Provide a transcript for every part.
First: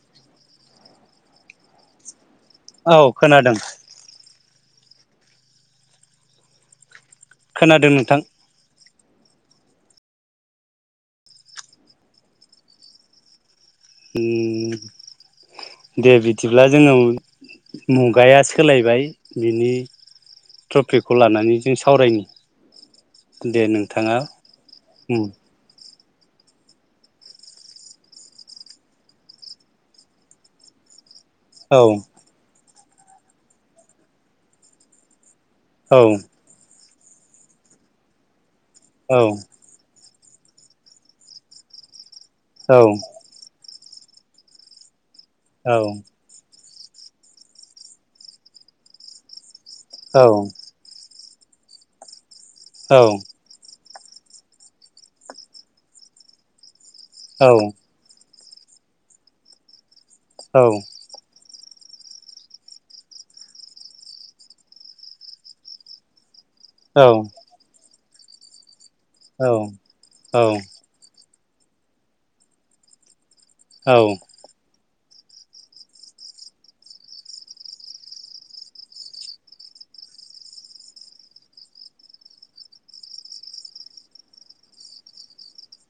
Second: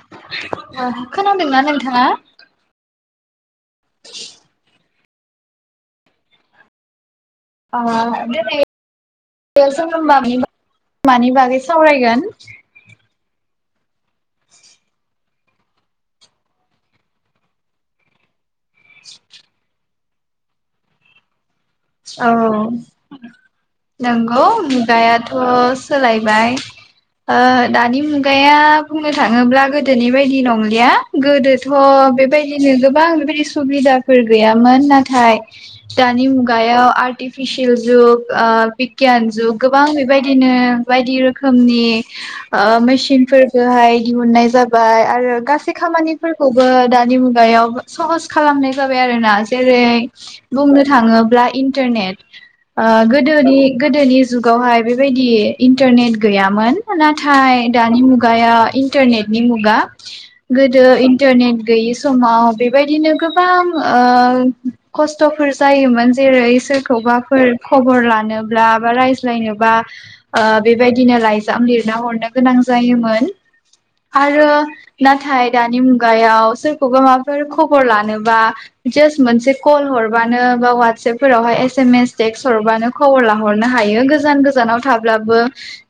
[unintelligible] खोनांदोंना नोंथां। हा। औ खोनादों। [unintelligible] अ खोनादों नोंथां [unintelligible] मानि बागै सावरायगोन। उम। दे बिदिब्ला जोंनाव मुगाया सो सोलायबाय बिनि। ट्रफिखौ लानानै। जों सावरायनि औ दे नोंथाङा नंगौ उम मुगायाथ'। सोलायबाय दानि मुगाया बुंनो थाङोब्ला गोदोनि बायदि नंलिया। गोदोथ' औ बेबायदि। नो गोबां बेबायदि सुबिदाफोर गैयामोन नाथाय। औ दानि मुग आरटिफिसियेल जुग ओ । औ बिगियान जुग गोबां बेबायदि। दिनो बायदि रोखोमनि। ओ मेसिन फोरफोरखोहाय। दिहुननाय जाबाय। आरो औ गासै खामानिफोरखौ। [unintelligible] दानि मुगायाव सहस खालामनाय जाबाय आरोना। जेरै- औ बुंनो थाङोब ब्ला इन्टारनेट। ओ औ गोदोनि। गोदोनि जुगावहाय बेबायदि इन्टारनेट गैयामोन। औ नाथाय दानि मुग गाया इन्टारनेटनि मुगा। औ गोदो इन्टारनेट गैयै समाव बेबायदिनो गोबां ओ खस्थ'फोर जायोमोन । जेरै सोरखौबाफोर खबर ला नोब्ला बा रायज्लायनोबा ओ बेबादिनो लाइ जाम लिरना हरनो गोनां जायोमोन। आरो नाथाय दानि मुगायाव सोरखौबा माबाफोर खबर लानोबा जास्ट मोनसे कल हरबानो बा वट सेपफोरावहाय एस एम एस टेक्स हरबानो खबर लाहरनो हायो गोजान गोजानाव थाब्लाबो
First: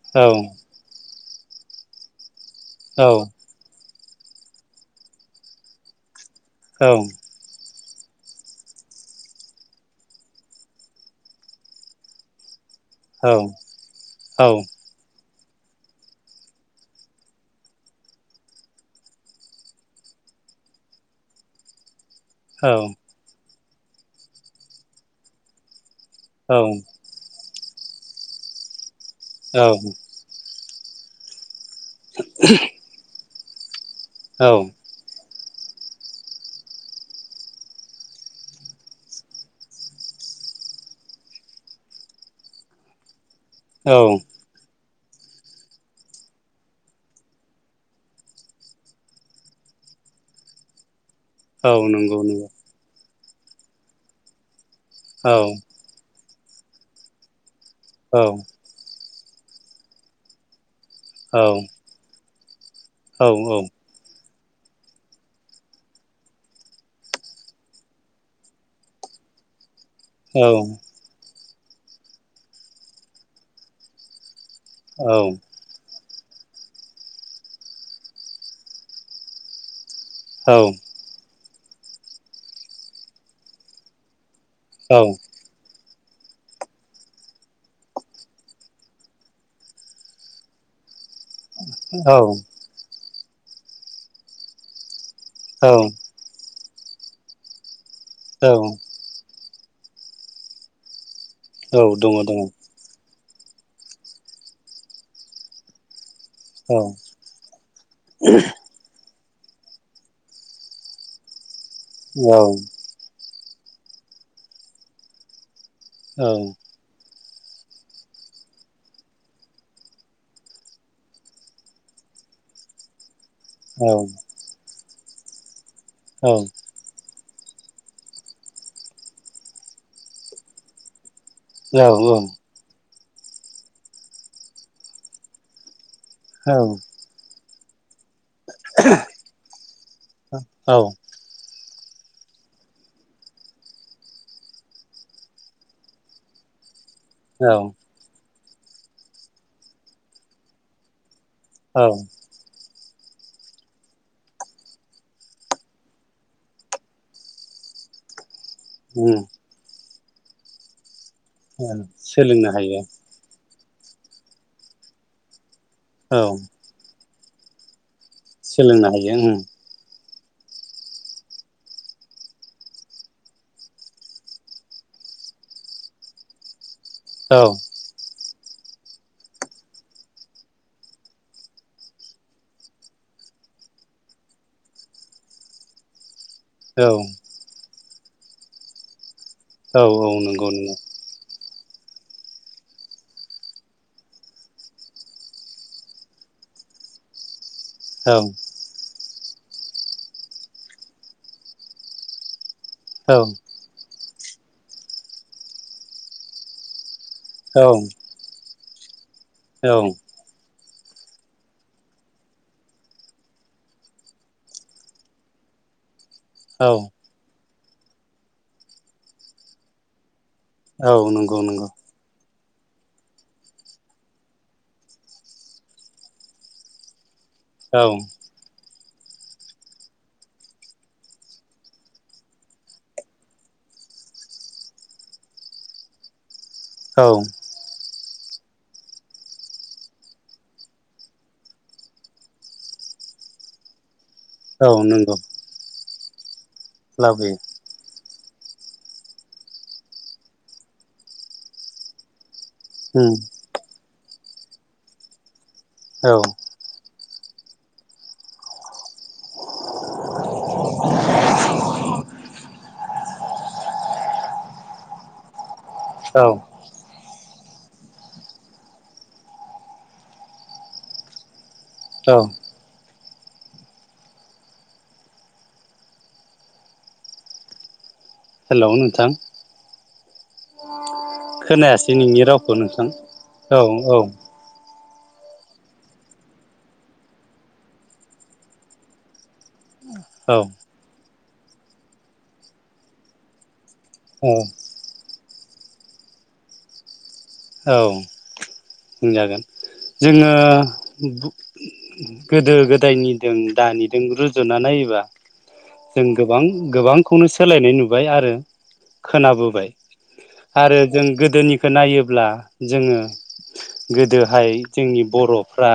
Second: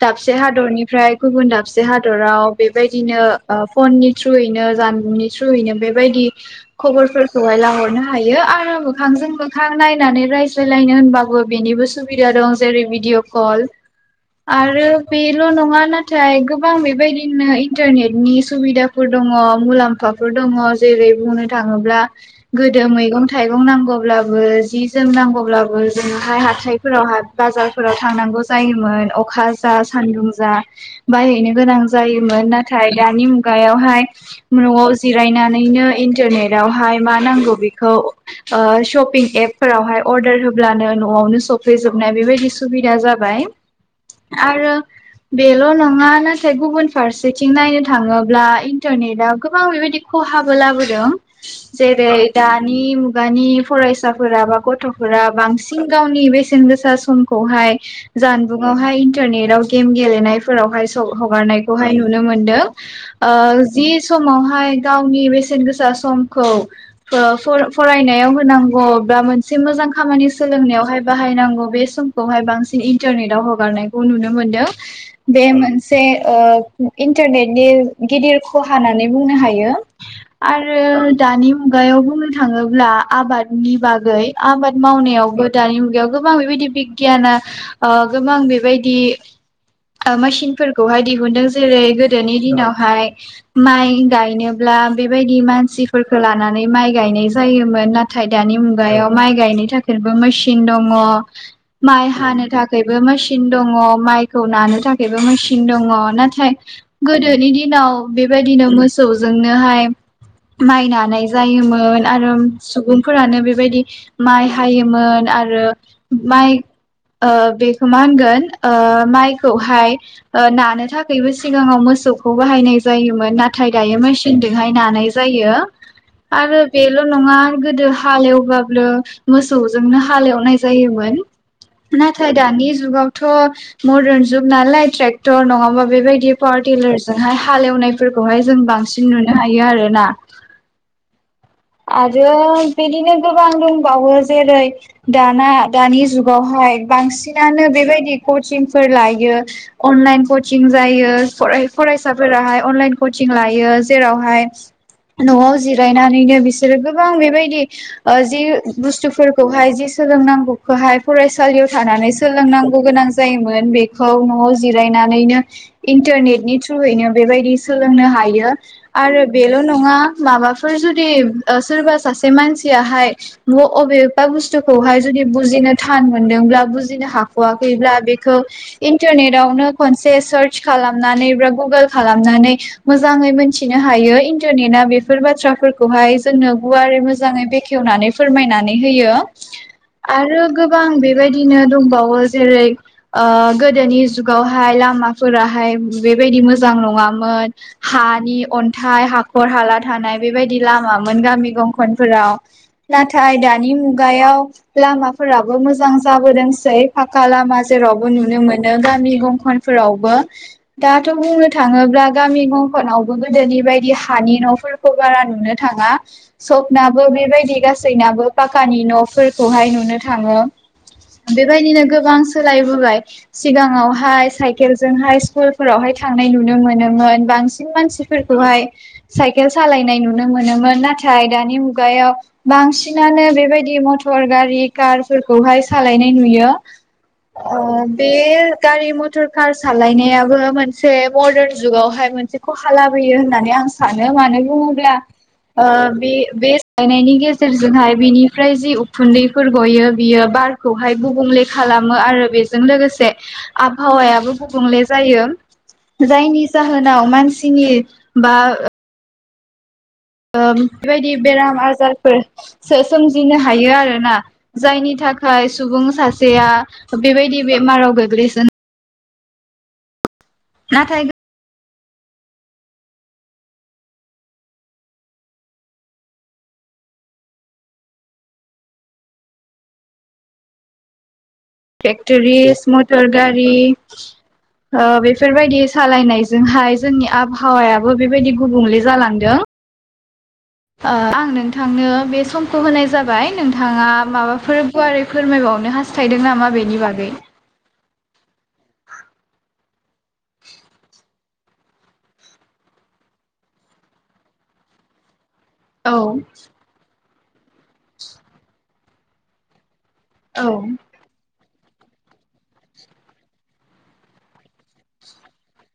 दाबसे हादरनिफ्राय गुबुन दाबसे हादराव बेबायदिनो ओ फननि थ्रुयैनो जानबुंनि थ्रुयैनो बेबायदि खबरफोरखौहाय लाहोन नो हायो आरो मोखांजों मोखां नायनानै रायज्लायलायनो होनबाबो बेनिबो सुबिदा दं । जेरै भिदिअ कल आरो बे ल' नङा नाथाय गोबां बेबायदिनो इन्टारनेटनि सुबिदाफोर दङ मुलाम्फाफोर दङ जेरै बुंनो थाङोब्ला गोदो मैगं थाइ गं नांगौब्लाबो जि जोम नांगौब्लाबो जोंहाय हाथायफोराव हाय बाजार फोराव थांनांगौ जायोमोन। अखा जा सान्दुं जा बायहैनो गोनां जायोमोन नाथाय दानि मु गायावहाय औ न'आव जिरायना नैनो इन्टारनेटावहाय मा नांगौ बेखौ ओ शपिं एप फोरावहाय अर्डार होब्लानो न'आवनो सफैजोबनाय बेबायदि सुबिदा जाबाय। औ औ आरो बेल' नङा नाथाय गुबुन फारसेथिं नायनो थाङोब्ला इन्टारनेटाव गोबां बेबायदि खहाबो लाबोदों। औ जेरै नंगौ नंगौ दानि मु गानि फरायसा बोराबाखथ गथ'फोरा औ बांसिन गावनि बेसथ बेसेन गोसा समखौहाय औ जानबुंआवहाय इन्टारनेट आव गेम गेलेनायफोरावहाय' औ हगारनायखौहाय नुनो मोनो। दों औ ओ जिस समावहाय गावनि बेसेन गोसा समखौ फरायनायाव होनांगौ। [unintelligible] मोनसे मोजां खामानि सोलोंनायावहाय बाहायनांगौ बे समखौहाय बांसिन इन्टारनेटाव हगारनायखौ नुनो मोन मोनदों बे मोनसे इन्टारनेटनि गिदिर खहा होननानै बुंनो हायो औ आरो दानि उन मुगायाव बुंनो थाङोब्ला आबादनि बागै गै आबाद औ मावनायावबो दानि मुगायाव गोबां बेबायदि बिगियाना गोबां बेबायदि मेसिनफोरखौहाय दिहुनदों जेरै औ गोदोनि दिनावहाय माइ गायनोब्ला बेबायदि औ मानसिफोरखौ लानानै माइ गायनाय जायोमोन नाथ थाय औ दानि मु माइ गायनो थाखायबो मेसिन दङ, औ माइ दङ दङ हानो थाखायबो मेस सिन दङ माइखौ नानो थाखायबो मेसिन दङ नाथ थाय औ गोदोनि दिनाव बेबायदिनो मोसौज जोंनोहाय माइनानाय जायोमोन। मोन औ आरो सुबुंफोरानो बेफ बेबायदि माइ हायोमोन आरो औ माइ ओ बेखौ मा होनगोन माइखौहाय नानो थाखायबो सिगाङाव मोसौखौ बाहायनाय जायोमोन नाथाय औ दायो मेसिनजोंहाय नानाय जायो औ आरो बेेल' नङा गोदो हालेव- बो मोसौजोंनो हालेवनाय जायोमोन नाथाय दानि जुगाव थ मदार्न जुग नालाय ट्रेक्टर नङाबा बेबायदि पावार औ टेलारजोंहाय हालेवनायफोरखौ हाय जों बांसिन नुनो हायो आरोना आरो बिदिनो गोबां दंबावो जेरै दाना दानि जुगावहाय औ बांसिनानो बेबायदि कचिं फोर लायो अनलाइन कचिं जायो फराय-फरायसाफोराहाय अनलाइन कचिं लायो जेरावहाय नआव जिरायनानैनो बिसोरो गोबां बेबायदि ओ जि उम बुस्थुफोरखौहाय जि सोलोंनांगौखौहाय फरायसालियाव थानानै सोलोंनो हायो सोलोंनांगौ गोनां जायोमोन बे खौ नआव जिरायनानैनो औ इन्टारनेट नि थ्रुयैनो बेबायदि सोलोंनो हा यो सोलोंनो हायो आरो उम बेल नङा माबाफोर जुदि ओ सोरबा सासे मानसियाहाय ब अबेबा बुस्थुखौहाय जुदि बुजिनो थान मोनदोंब्ला बिदिनो औ हाख'वाखैब्ला बे खौ इन्टारनेटावनो खनसे सार्च खालामनानै बा गुगोल खालामनानै मोजाङै मिथिनो हायो इन्टारनेटआ बेफोर बाथ्राफोरखौहाय जोंनो औ गुवारै मोजाङै बेखेवनानै फोरमायनानै होयो औ आरो नंगौ नंगौ गोबां बेबायदि बिदिनो दंबावो जेरै ओ गोदोनि जुगावहाय लामाफोराहाय बेबायदि मोजां नङामोन औ हानि अन्थाइ हा खर हाला थानाय बेबायदि लामा मोन गामि गंखनफोराव। औ नाथाय दानि मुगा- याव लामाफोराबो मोजां जाबोदोंसै। हखाला माे रब न होननो मोन। गामि। औ दंखनफोरावबो। दाथ' बुंनो थाङोब्ला गामि मंखनावबो गोदोनि बायदि हानि न'फोरखौ बारा नुनो। थाङा। औ सपनाबो बेबायदि गाससिबो। जैनाबो पााखानि न'फोरखौहाय नुनो थाङो। औ नंगौ नंगौ। बेबायदिनो गोबां सोलायबोबाय सिगाङावहाय साइकेलजोंहाय स्कुलफोरावहाय थांनाय नुनो मोनोमोन। बांसिन औ मानसिफोरखौहाय। साइकेल सालायनाय नु। नुनो मोनोमोन नाथाय दानि मुगायाव बांसिनानो बेबायदि मटर गारि कारफोरखौहाय सालायनाय नुयो। ओ। औ बे गारि मथर कार सालायनायाबो मोनसे मदार्न जुगावहाय मोनसे खहा लाबोयो होननानै आं सानो। मानो औ बुङोब्ला। नंगौ ओ बे बे फायनायनि लाबोयो गेजेरजोंहाय बिनि ओमफ्राय जि उखुन्दैफोर गयो बियो बारखौहाय गुबुंले खालामो आरो बे जों लोगोसे उम आबहावायाबो। गुबुंले जायो। औ जायनि जाहोनाव मानसि। नि बा। बेबायदि बेराम आजारफोरो सोमजिनो हायो आरोना जायनि थाखाय। सुबुं औ सासेया बेबायदि बे। माराव [inaudible] नाथाय। औ। हेल' नोंथां। खोनायासै नोंनि रावखौ टेक्टरिस नोंथां मटर गारि औ बेफोरबायदि सालायनायजोंहाय जोंनि आबहावायाबो बेबायदि गुबुंले जालांदों। औ अ आंनो। थांनो बे समखौ होनाय जाबाय नों। थाङा औ माबाफोर गुवारै फोरमायबावनो हास्थायदों नामा बेनि बागै औ बुंजागोन जोङो गु गोदो- गोदायनिदों दानिदों रुजुना नायोबा औ जों गोबां गोबां खौनो सोलायनाय नुबाय आरो खोनाबोबाय औ आरो जों गोदोनि खो नायोब ब्ला जोङो गोदोहाय जोंनि बर'फ्रा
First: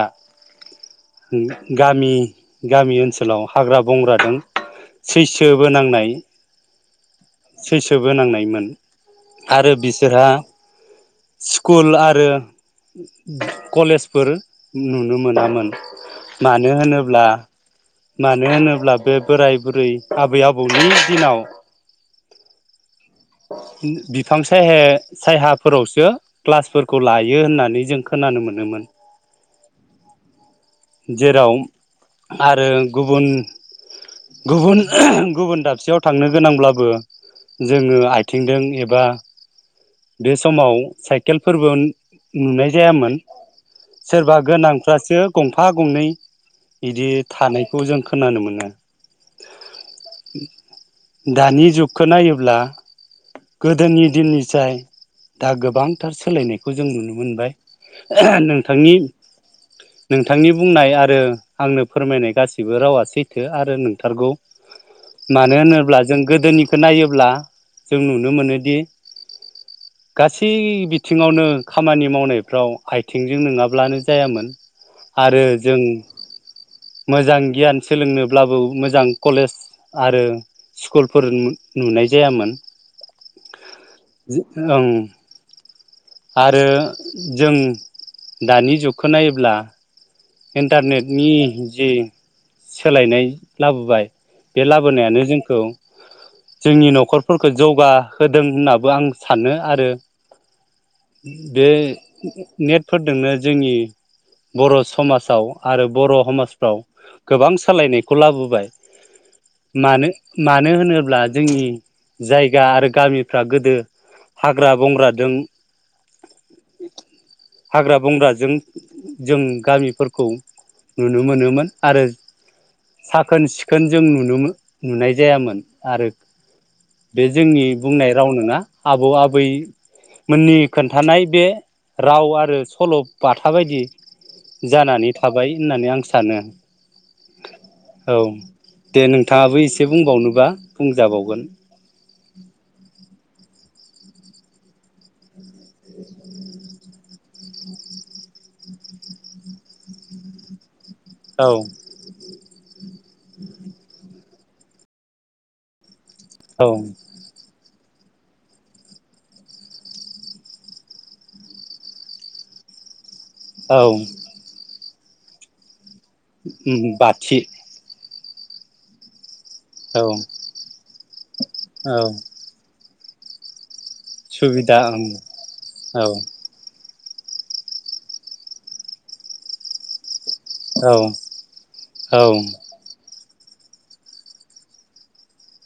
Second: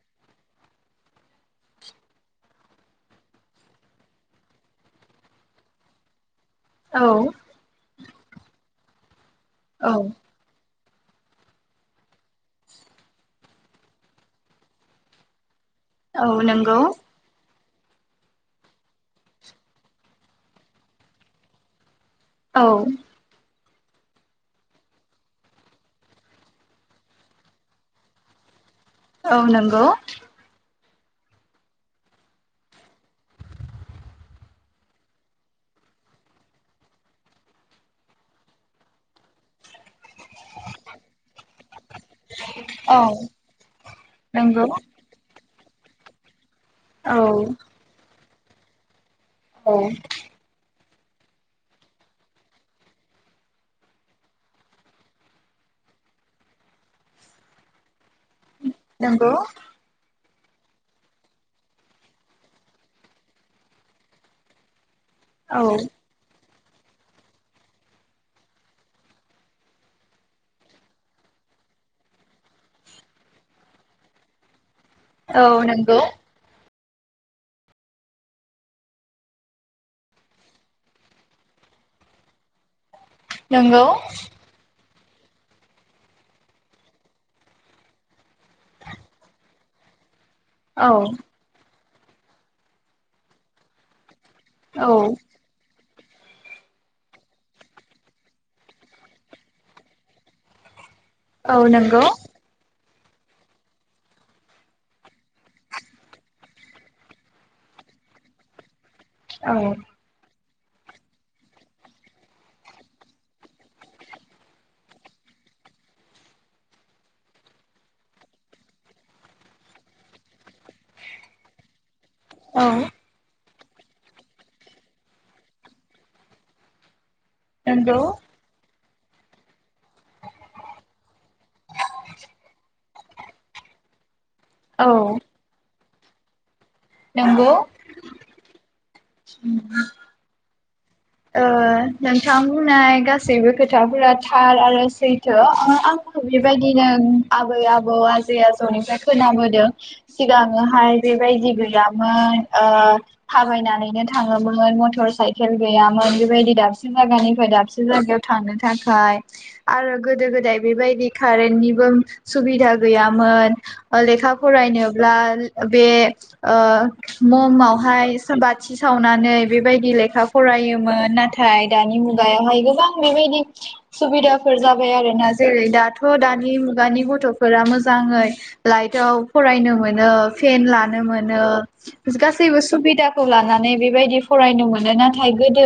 उम गामि गामि ओनसोलाव हाग्रा बंग्रादों सैसो बोनांनाय औ सोबोनांनायमोन आरो औ बिसोरहा स्कुल आरो कलेजफोर नुनो मोनामोन औ मानो नंगौ होनोब्ला मानो होनोब्ला बे बोराय बुरै आबै आबौनि दिनाव औ बिफां सायहा [unintelligible] सायाहाफोरावसो ग्लासफोरखौ लायो होननानै जों खोनानो मोनोमोन औ नंगौ जेराव आरो गुबुन गुबुन गुबुन दाबसेयाव थांनो गोनांब्लाबो जोङो आथिंदों एबा बे समाव साइकेलफोरबो नुनाय औ जायामोन सोरबा नंगौ गोनांफ्रासो गंफा गंनै इदि औ थानायखौ जों ख खोनानो मोनो औ दानि जुगखो नायोब्ला गोदोनि दिननिजाय दा गोबांथार सोलायनायखौ जों नुनो मोनबाय नोंथांनि नंगौ नोंथांनि बुंनाय आरो आंनो फोरमायनाय गासिबो रावा सैथो आरो नोंथारगौ मानो औ होनोब्ला जों गोदोनि खो नायोब्ला जों नुनो मोनोदि गासै बिथिङावनो खामानि मावनायफ्राव आइथिंजों नोङाब्लानो जायामोन आरो औ जों नंगौ मोजां गियान सोलोंनोब्लाबो मोजां कलेज आरो स्कुलफोर नु नुनाय जायामोन नंगौ जो ओं आरो जों दानि जुगखो नायोब्ला औ इन्टारनेटनि जि सोलायनाय लाबोबाय बे औ लाबोनायानो जोंखौ जोंनि न'खरफोरखौ जौगाहोदों होननाबो आं सानो आरो औ बे नंगौ फोरदोंनो जोंनि बर' समा साव आरो बर' हमाजफ्राव गोबां सालायनायखौ लाबोबाय औ । मानो? मानो होनोब्ला जोंनि जायगा आरो गामिफ्रा गोदो हाग्रा बंग्राजों हाग्रा बंग्राजों जों गामिफोर खौ नुनो मोनोमोन आरो औ साखोन सिख खोन जों नुनो मो नुनाय जायामोन आरो बे जोंनि बुंनाय नंगौ राव नङा । आबौ आबैमोननि खोन्थानाय बे राव आरो सल' बाथा बायदि जानानै औ थाबाय होननानै आं स सानो नंगौ । औ दे नोंथाङाबो एसे बुंबावनोबा । ओ नोंथां बुंनाय गासैबो खोथ था फोरा थार आरो सैथो आंखौ बेबायदिनो आबै आबौ आजै आजौनिफ्राय खोनाबोदों सिगाङोहाय औ बेबायदि गैयामोन ओ थाबायनानैनो थां थांङोमोन मथर साइकेल गैया बेबायदि औ दाबसे जायगानिफ्राय दाबसे जागायाव थांनो थाखाय आरो गोदो गोदाय बेबायदि कारेन्टनिबो सुबिदा गैया मोन औ ओ लेखा फरायनो ब्ला बे ओ उम बाथि ममावहाय बाथि सावनानै बेबायदि औ लेखा योमोन नाथाय दानि औ मुगायावहाय गोबां गोबां बेबायदि सुबिदाफोर सुबिदा जाबाय ओं आरो ना जेरै दाथ' औ दानि मुगानि थ'फोरा मोजाङै लाइटआव फरायनो मोनो। फेन औ लानो मोनो जो जो औ औ गासैबो सुबिदा खौ लानानै बेबायदि फरायनो मोनो नाथ थाय गोदो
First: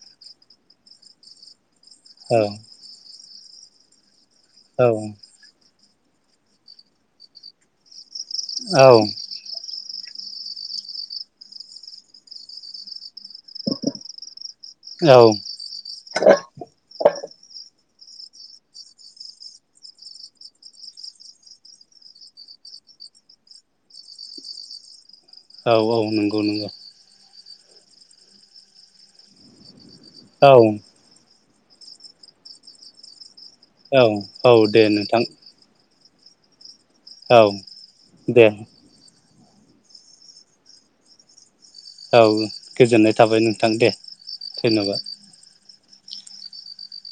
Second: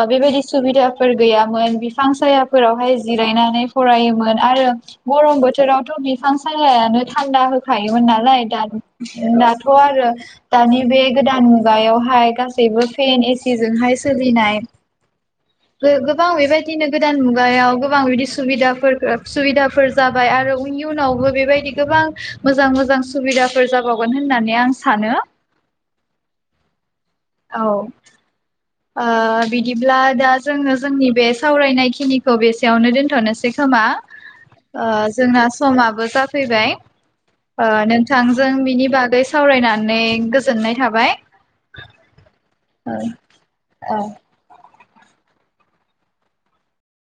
ओ बेबायदिस सुबिदाफोर गैयामोन बिफ फां सायाफोरावहाय ज जिरायनानै फरायोमोन। आरो औ गरम बोथोराव थ' बिफां सायायानो थान्दा होखायोमोन नाला नाय दा औ दाथ' आरो दानि बे गोदान मुगायावहाय गासैबो फेन एस सिजोंहाय सोलिनाय गो गोबां बेबायदिनो गोदान मुगायाव अ गोबां बिदि सुबिदाफोर गोब सुबिदाफोर जाबाय आरो उयनि इयुनावबो बेबायदि गोबां मोजां मोजां सुबिदाफोर जाबावगोन होननानै आं सानो। औ औ नंगौ नंगौ। औ ओ बिदि ब्ला दा औ जोङो जोंनि बेस सावरायनायखिनिखौ बेसेयावनो दोन्थ'नोसै। खोमा औ औ दे ओ नोंथां जोंना समाबो ज जाफैबाय औ ओ दे नोंथांजों बिनि बागैस सावरायनानै गोजोननाय थाबाय। औ औ गोजोननाय थाबाय नों थां दे औ। धयन्बाद